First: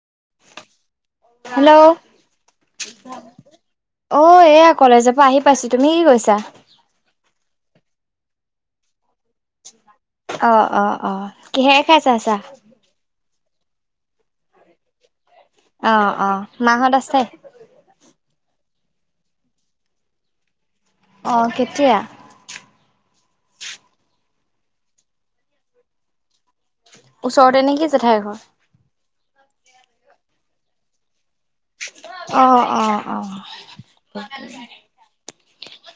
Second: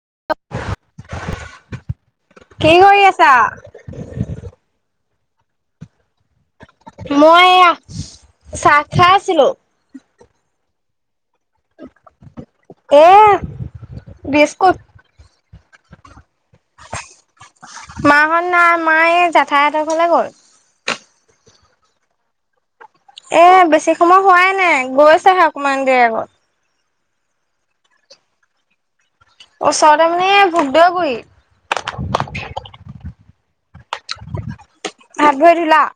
অ hello আছা? অ এয়া কলেজত আহি পাইছো তুম কি গৈছে মইয়া চাহ খা আছিলো অ অ অ কিহে খাইছা চাহ [inaudible] বিছকুত অহ অ মাহত আছে [inaudible] মায়ে জেঠাই ঘৰলৈ গল অহ কেতিয়া [inaudible] এ বেছি সময় হোৱাই নাই গৈ আছেহে অকমান দেৰি আগত ওচৰতে নেকি জেঠাই ঘৰ ওচৰতে মানে ভুদ অহ অ অ হাত ভৰি ধুলা [inaudible]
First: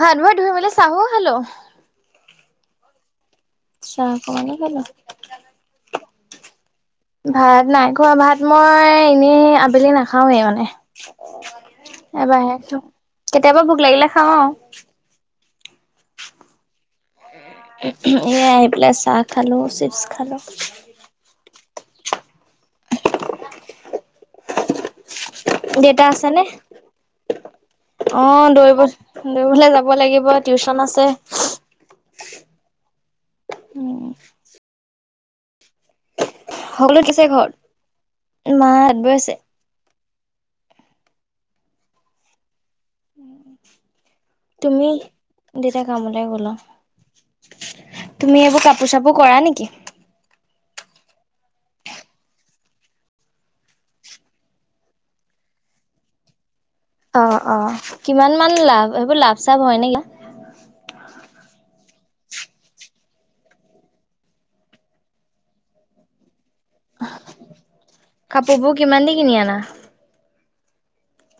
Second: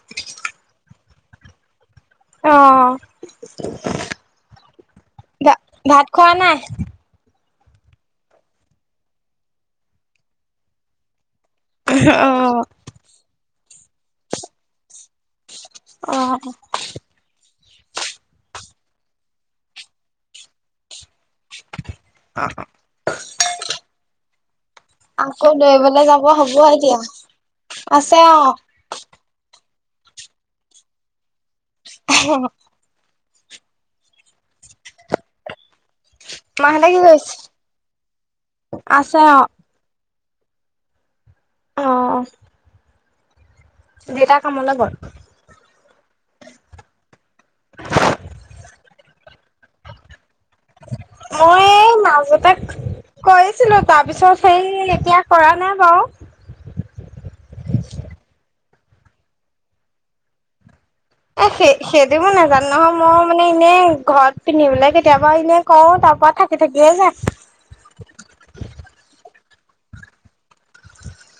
হাত ভৰি ধুই মেলি চাহো খালো অ চাহ কণ মান খালো [inaudible] খনাৱা নায় ভাত নাই খোৱা ভাত মই এনেই আবেলি নাখাওৱে মানে অ', এবাৰে কেতিয়াবা ভুক লাগিলে খাওঁ অহ [inaudible] এ আহি পেলাই চাহ খালো চিপছ খালো [inaudible] অহ [inaudible] আকৌ দেউতা দৈৰিবলৈ যাব আছেনে? হ'ব এতিয়া আছে অ দৌৰিবলৈ যাব টিউচন আছে [unintelligible] উম [inaudible] মাহেতে সকলো কি ঠিকে ঘৰত মা কৰিছে হাত বৈ আছে অ অ দেউতা কামলে তুমি গ'ল। দেউটা কামলৈ গ'ল তুমি এইবোৰ কাপোৰ চাপোৰ কৰা নেকি মই মাজতে কৰিছিলো তাৰ পিছত সেই এতিয়া কৰা নাই বাৰু অ অ কিমান মান লাভ সেইবোৰ লাভ চাভ হয় নে কিয়া এ সেই সেইটো মো নাজানো নহয় মই মানে এনেই ঘৰত পিন্ধিিবলে কেতিয়াবা এনে কও তাৰ পৰা থ কাপোৰবোৰ কিমান দি কিনি আনা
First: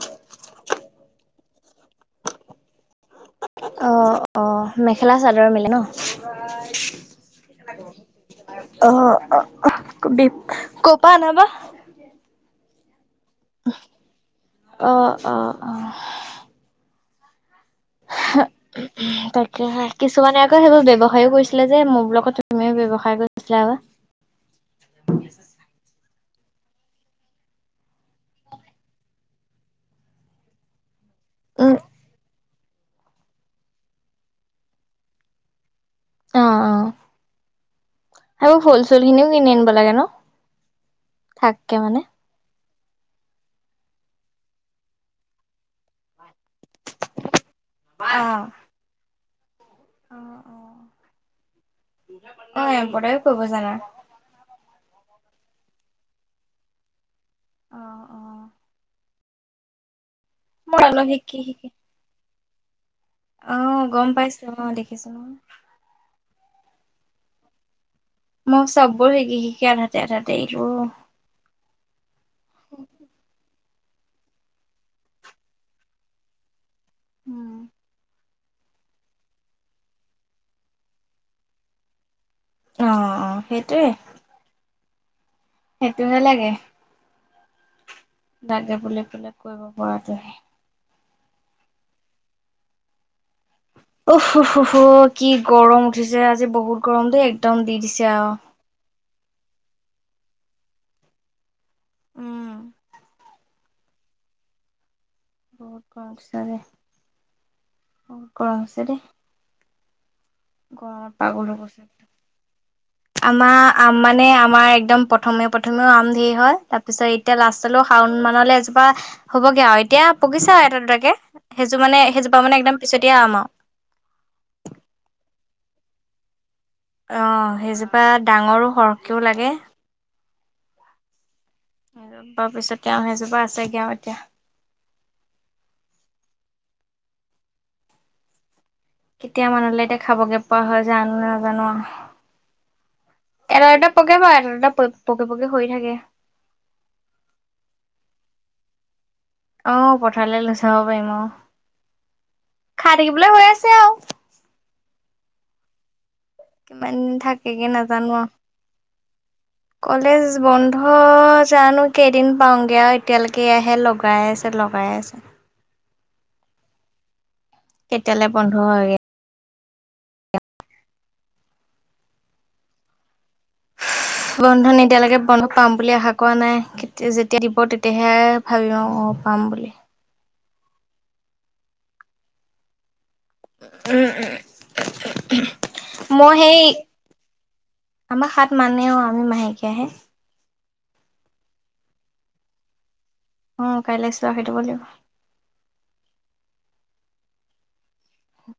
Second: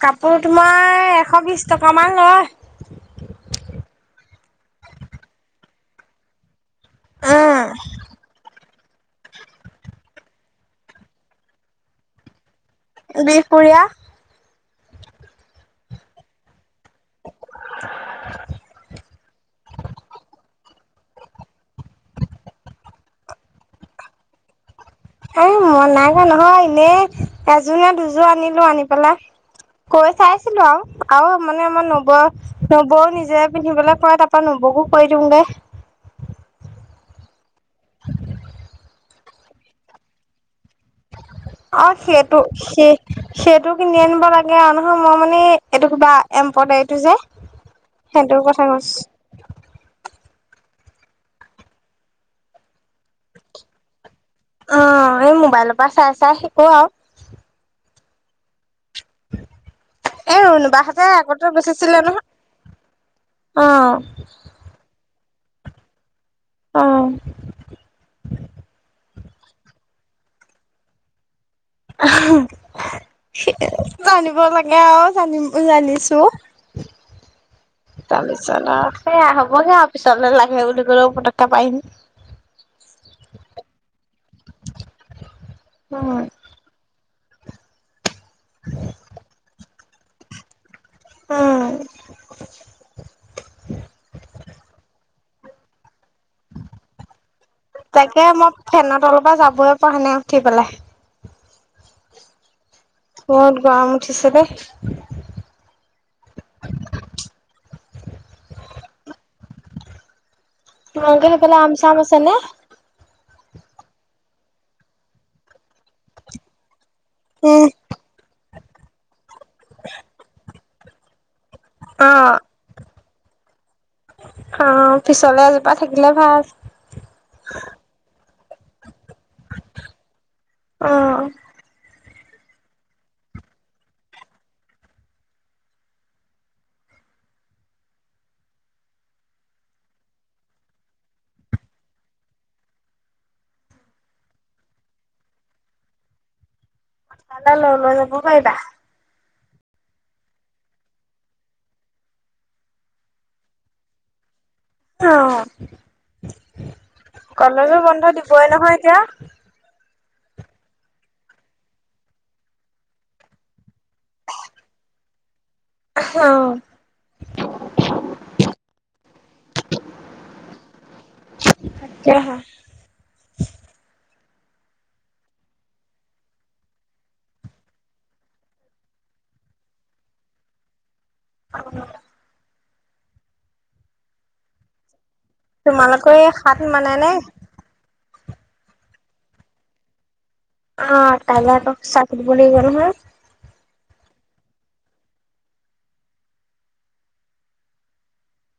কাপোৰতো মই এশ বিশ টকামান লয় অঁ অঁ মেখেলা চাদৰ মিলে ন উম আহ আহ বি ক'পা আনাবা বিহ পৰিয়া অ অ উ তাকে কিছুমানে আকৌ সেইবোৰ ব্য়ৱসায়ও কৰিছিলা যে মোৰ ব্লকত তুমিও ব্য্য়ৱসায় কৰিছিলা আ এ মন ক নহয় এনেই এযোৰ নে দুযোৰ আনিলো আনি পেলাই কৈ চাইছিলো আৰু আৰু মানে উম আমাৰ নবৌ নবৌও নিজে পিন্ধিবলৈ কৰে তাৰাপৰা নবৌকো কৈ দিওঁগে অ অ এইবোৰ ফুল চুল খিনিও কিনি আনিব লাগে ন থাককে অ মানে সেইটো স সেইটো এইটো কিনি আনিব লাগে আৰু নহয় মই মানে এইটো কিবা এম্পদাৰটো যে অ সিহতৰ কথা কৈছ অ অ অ এ বটায়ও কৰিব জানা অ এই মোবাইলৰ পৰা চাই চাই শিকো আৰু অ', অ'। এই মোৰ অলপ ৰুণবাহঁতে শিকি আগতে শিকি গুচিছিলে নহয় অ গম পাইছো অ দেখিছো ন আহ মই চব সকি সক আধাতে আ়া দেলো জানিব লাগে আৰু জানিম জানিছো উম তাৰপিছত সেয়া হ'বহে আৰু পিছলে লাগে বুলি ক'লেও পতকা পাইিম অ অ সেইটোৱে সেইটো উম নালাগে দাক গে বুলি পেলাই কৰিব পৰাটোহি আহ থ কি গৰম উঠিছে আজি বহুত গৰম দেই একদম দি দিছে আহ পাহ নাই উঠি পেলাই উম মত গ আমঠিছে দে বত কংছোৰে বত কংছেৰে মগলে পেলা আমচ গৈছো। আমচনেে আমাৰ আম মানে আমাৰ একদম প্ৰথমে প্ৰথমেও আম ধেৰ হয় তাত তাৰপিছত এতিয়া উম লাষ্টলৈও শাওন মানলৈ এজোপা হ'বগে আৰু এতিয়া পগিছো আৰু এটা দুটৰাকে সেইযোৰ মানে অ সেইজোপা মানে একদম পিছতে আম আৰু তা থাকিলে ভাল আহ সেইজোপা ডাঙৰো সৰকৈও লাগে অ আৰুবাৰ পিছতে সেইজোপা আছেগ আৰু এতিয়া কেতিয়া মানুহলে এতিয়া খাবগে পোৱা হয় জানো নাজানো এৰটা পকে বা এাৰটা পকে পকে হৈ থাকে মাল লল ন ফাইদা আহ পথাৰলৈ লৈ চাব পাৰিম অ খাই থাকিবলৈ হৈ আছে আৰু অ কিমান দিন থাকেগে কলেজো বন্ধ নাজানো আৰু দিবই নহয় এতিয়া কলেজ বন্ধ জানো কেইদিন পাওঁগৈ আৰু এতিয়ালৈকে আহে লগাই আছে লগাই পই আছে আহ কেতিয়ালৈ বন্ধ হয়গৈ আা হা বন্ধন এতিয়ালৈকে বন্ধ পাম বুলি আশা কৰা নাই যেতিয়া দিব তেতিয়াহে ভাবি আৰু পাম বুলি অ উম উম তোমালোকৰ এই সাত মানে নে আমাৰ সাত মানে অ আমি মাহেকীয়া আহে অ তাললে আৰু চাক বুলি গ'ল হয় উ কাইলৈ আছো আৰু সেইটো ব লিব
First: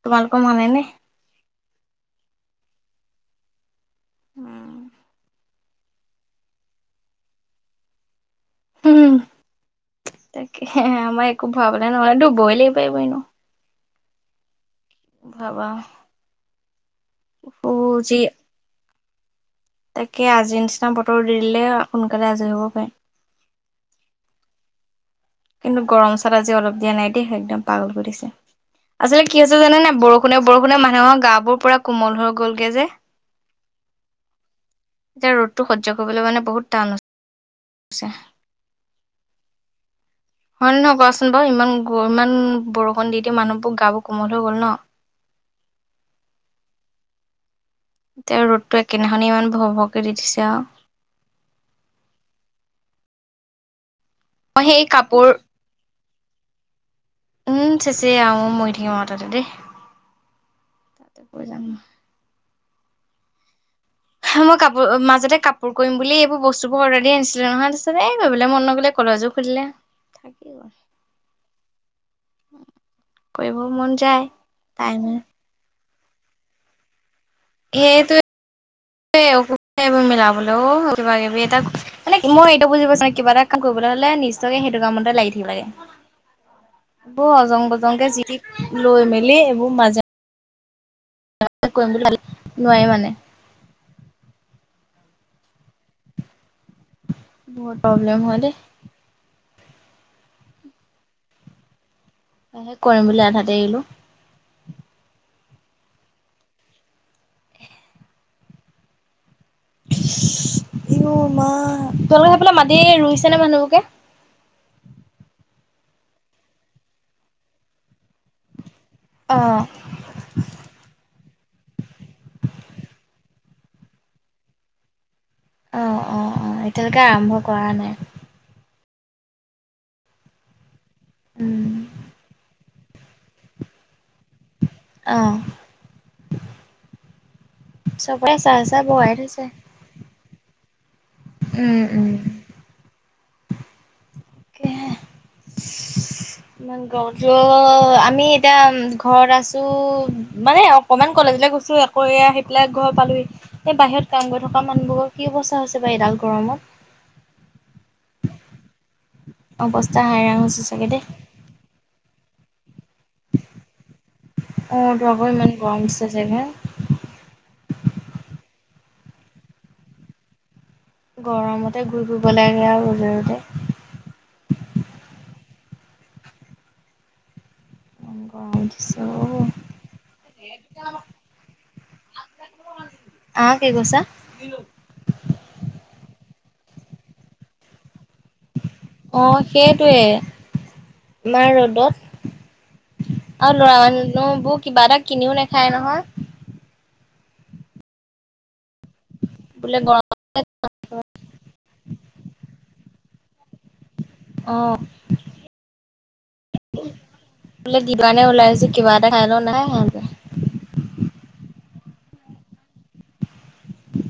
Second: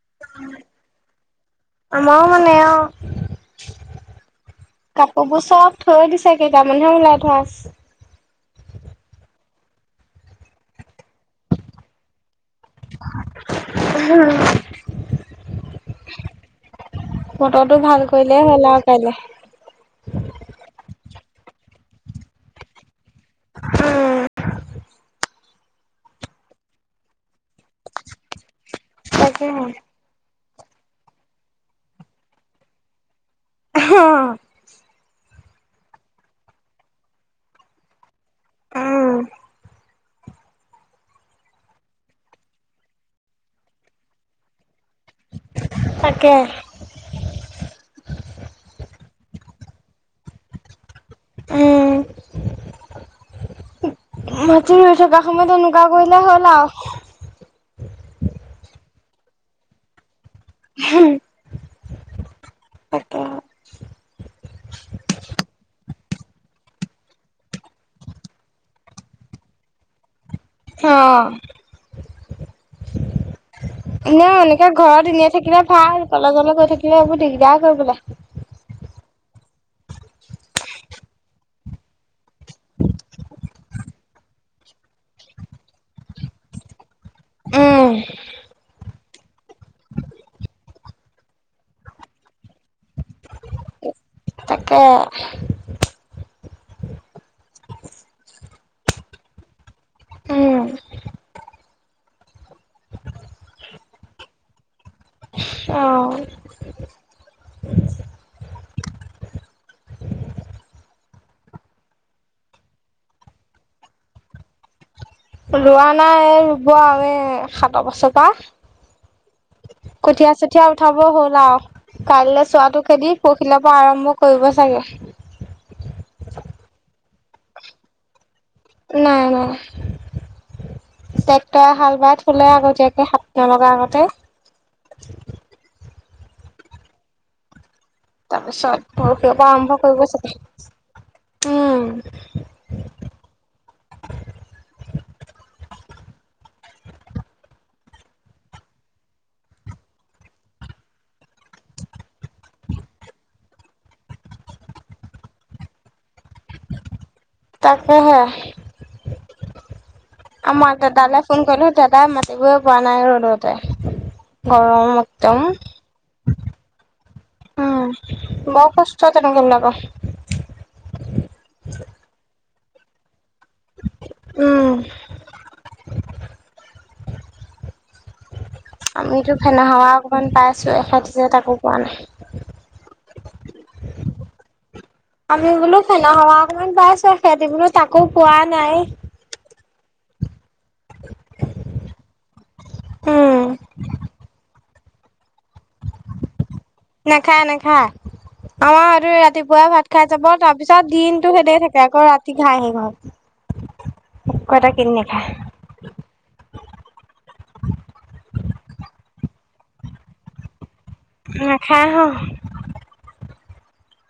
তোমালোক মান ন স্নেহ কাপোৰবোৰ চব। থৈ দিছা কেই তাৰ মানেহে ওলাই থোৱাচ। উম, তাকে আমাৰ একো ভাব নে নহলে ডব বই লাগিব ইনো হম [inaudible] বতৰটো ভাল কৰিলেই হলা যি আৰু কাইলে। তাকে আজিৰ নিচিনা বতৰ দি দিলে সোনকালে আজৰি হ'ব পাৰিম। উম, কিন্তু গৰম চাল আজি অলপ দিয়া নাই দেই একদম পাগল কৰি দিছে। আচলতে কি হৈছে তাকেহে। জানে নে বৰষুণে বৰষুণে মানুহৰ গা বোৰ পৰা কোমল হৈ গ'লগে যে। হ [unintelligible] এতিয়া ৰ'দটো সহ্য কৰিবলৈ মানে বহুত টান হৈছে আহ, হয় নে নহয় কোৱাচোন বাৰু ইমান-ইমান বৰষুণ দি দি মানুহবোৰ গা বোৰ কোমল হৈ গ'ল ন। তাকে এয়া ৰ'দটো একেইদিখনি ইমান ভৰ ভৰকে দি দিছে আৰু। উম, মই মাটিৰ সেই ৰুই থকা কাপোৰ সময়ত এনেকুৱা। কৰিলে হ'ল আৰু। উম, চেচ আহ মৰি থাকিম আৰু তাতে দেই। তাতে পৰি যাম মই। তাকে, মই কাপোৰ মাজতে কাপোৰ কৰিম বুলি এইবোৰ বস্তু বোৰ অৰ্ডাৰ দি আনিছিলো নহয় তাৰিছত এ কৰিবলে মন নগলে। কলেজো খুলিলে। গ'ল। অ', কৰিব মন যায় এনেকে ঘৰত টাইমে ধুনীয়া থাকিলে ভাল। কলেজলে গৈ থাকিবে এইবোৰ দিগদাৰ কৰিবলে। সেইটোৱে এইবোৰ মিলাবলৈ অ' কিবা কিবি এ মানে মই সটো বুজিব পচ কিবা এটা কাম কৰিব। হ'লে নিশ্চকে সেইটো কামতে লাগি থাকিব লাগে। উ [inaudible] এইবোৰ অজং-বজংকে জিক লৈ মেলি এইবোৰ মাজ, কৰিম বুলি ভ নোৱাই মানে। তাকে বৰ প্ৰব্লেম হয় দে। উম সে কৰিম বুলি আধাতে এৰিলো। অ [inaudible] উ মা তোমালোকে সেইফে মাতি ৰুইছে নে মানুহবোকে। ৰোৱা নাই ৰুব আৰু এ সাত বছৰ পৰা। অ', কঠীয়া-চঠীয়া উঠাব হ'ল আৰু। কাইলৈ চোৱাটো খেদি পৰখিলাৰ পৰা আৰম্ভ কৰিব চাগে। অ-অ-অ এতিয়ালৈকে আৰম্ভ কৰা নাই। নাই-নাই টেক্টৰে উম হাল বাই থলে আকৌ স সাতট লগা আগতে। অহ, চবৰে তাৰ চাহ চাহ পিছত বগাই পৰখিৰ পৰা আৰম্ভ কৰিব চাগে। উম-উম, অঅ [inaudible] ইমান গত আমি এতিয়া ঘৰত আছো মানে অকমান কলেজ। এই কৈছো এ আকৌ আহি পেলাই ঘৰ পালো এই বাহিৰত কাম গৈ থকা মানুহবোৰৰ কি অৱস্থা হৈছে বাৰ এইডাল গৰমত। তাকে হে। অৱস্থা হাইৰাণ হৈছে আমাৰ চাগে দেই দাদালে ফোন কলো দাদা ম পোৱা নাই ৰ'দোতে অ গৰম তো আকৌ একদম ইমান গৰম দিছে চাগে উম বহ কষ্ট তে নকমিলাক গৰমতে ঘূৰি ফুৰিব লাগে আৰু জোৰতে উম ইমান গৰম দিছে আমিতো অ ফেনা হাৱা অকমান পাই আছো এখ যে তাকো পোৱা নাই অ কেেই কুৱছা আমি বোলো ফেনা হাৱা অকমান পাইছো সিহঁতি বোলো তাকো পোৱা নাই য়ে মাৰ ৰ'দত উম, আৰু লৰা মানুোবোৰ কিবা এটা কিনিও নেখায় নহয় না খা না খা আমাৰ আৰু ৰাতিপুৱাই বোলে ভাত গৰম খাই যাব তাৰ পিছত দিনতটো সেইদ থাকে আকৌ ৰাতি ঘাঁহি ঘৰত অ কইতটা কেিন নখা বোলে দিবে ওলাইছে কিবা এটা খাই ল নাই সহঁতে মখ আহ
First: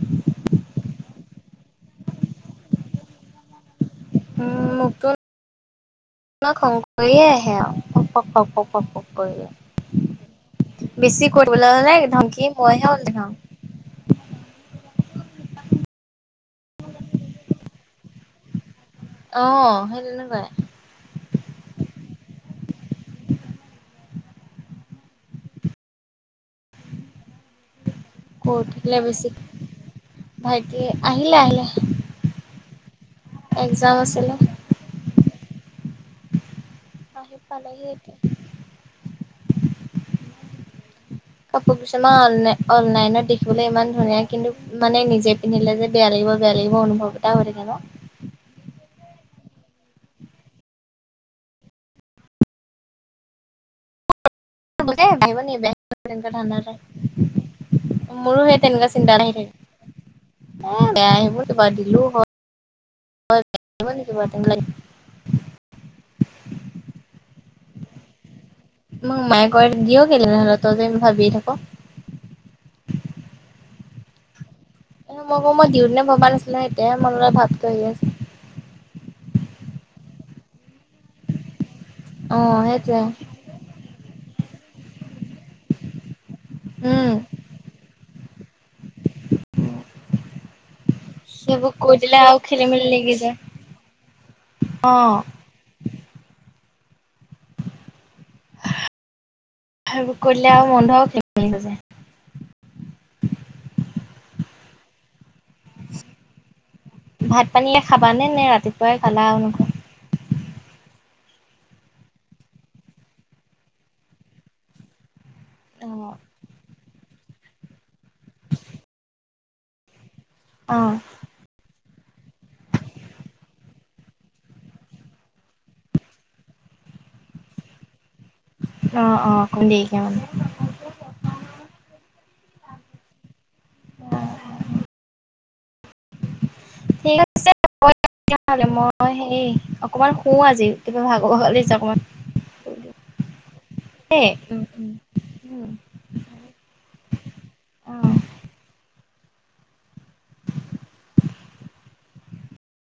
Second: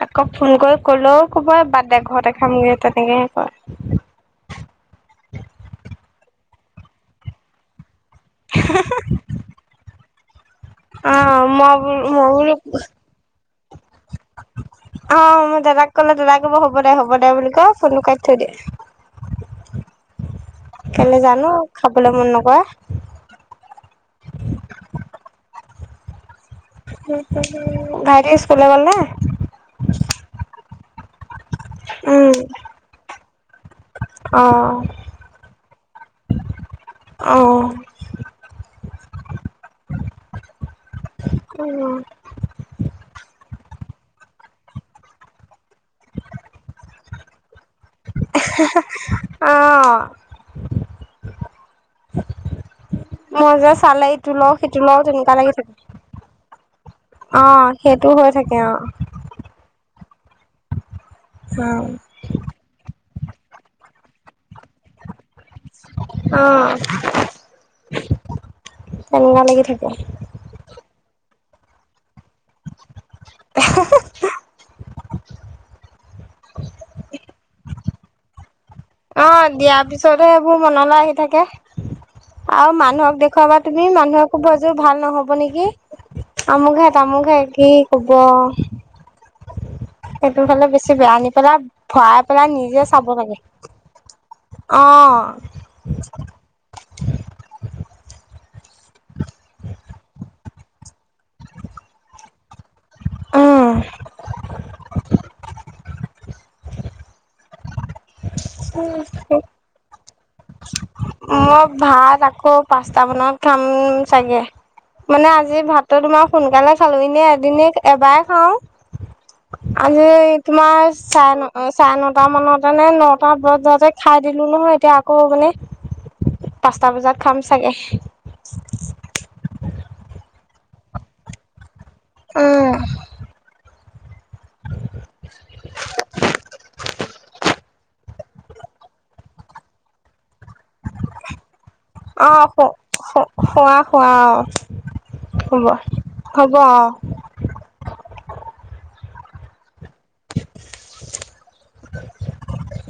আকৌ ফোন কৰি ক'লেও ক'ব বাদ দে ঘৰত এ খামগৈ তেনেকেহে কয় উ মোকত শংকৰয়ে আহে আৰু প পক পক পকৈ অ ম ম মইহে উল দেখাও। অ মই দাদাক ক'লে দাদা কব হ'ব দে হ'ব দে বুলি ক ফোনটো ক থঠাকিয় আহ সেই তেনেকুৱয় কেলে জানো খাবলৈ মন নকৰা অঅ ভাইট কৰি স্কুল গলে তে আহিল আহলে উম এক্জাম আছিলে আহ অ', পালি এতিয়া কাপোৰ পিছেে ম অলাই অলাই নি বোলে ইমান ধুনীয়া কিন্তু মানে নিজে পিন্ধিলে যে বেয়া লাগিব বেয়া লাগিব অনুভৱ এটা হৈ থাকে ন আহ মজা চলাইত সত লও সিটো লও তেনেুৱা আহিব লাগি নি থাকে বেয়া তেনেকুৱা ধান্দা এটা অ সেইটো হৈ থাকে অ হয় বেয়া আহিব কিবা অ', দিলো হয়ে কিবা তে অ', মোক তেনেকুৱা মায়ে লাগি কয় থাকে। দিিয়ও কেলে নহ'লে তই যে ভাবিয়ে থাক এ মই ব মই দিহ দিনে ভবা নাছিলো এতিয়া ম লগ ভাৱটো আহি আছে অ দিয়া পিছতবোৰ মনলৈ আহি থাকে অ' আৰু সেইটোৱে মানুহক দেখুৱাবা তুমি মানুহকো বজোৰ ভাল নহব হব নেকি আমুঘে উম। তামু ঘে কি কব সেইটো ফালে বেছি বেয়া নি পেলাই সেইবোৰ কৈ দিলে ভৰাই আৰু পেলাই খেলি নিজে মেলি চাব লাগি যায়। লাগে অ' আহ সবোৰ কৰিলে আৰু মন্ধ হ কিন্ত ছে উম। ভাত পানীে খাবাানে নে ৰাতিপুৱাই খালা মই নখ মই ভাত আকৌ পাঁচট মানত খাম চাগে মানে আজি ভাতটো অ' তোমাৰ সোনকালে খালো এনে এদনে এবাৰে খাওঁ আজি তোমাৰ অ' চাৰে ন চাৰে নটা মানত মানে নটা বজাতে খাই দিলো নহয় এতিয়া আকৌ মানে পাঁচটা বজাত খাম চাগে অ অ কন্দকে মান উম উ [unintelligible] ঠিক আছে তেতিলে মই হেই অকমান ক আজি কিবা ভাগৰ লিছে অকণমান খোৱা খুৱ অ হব উম হ'ব আহ অ'। [unintelligible] [unintelligible]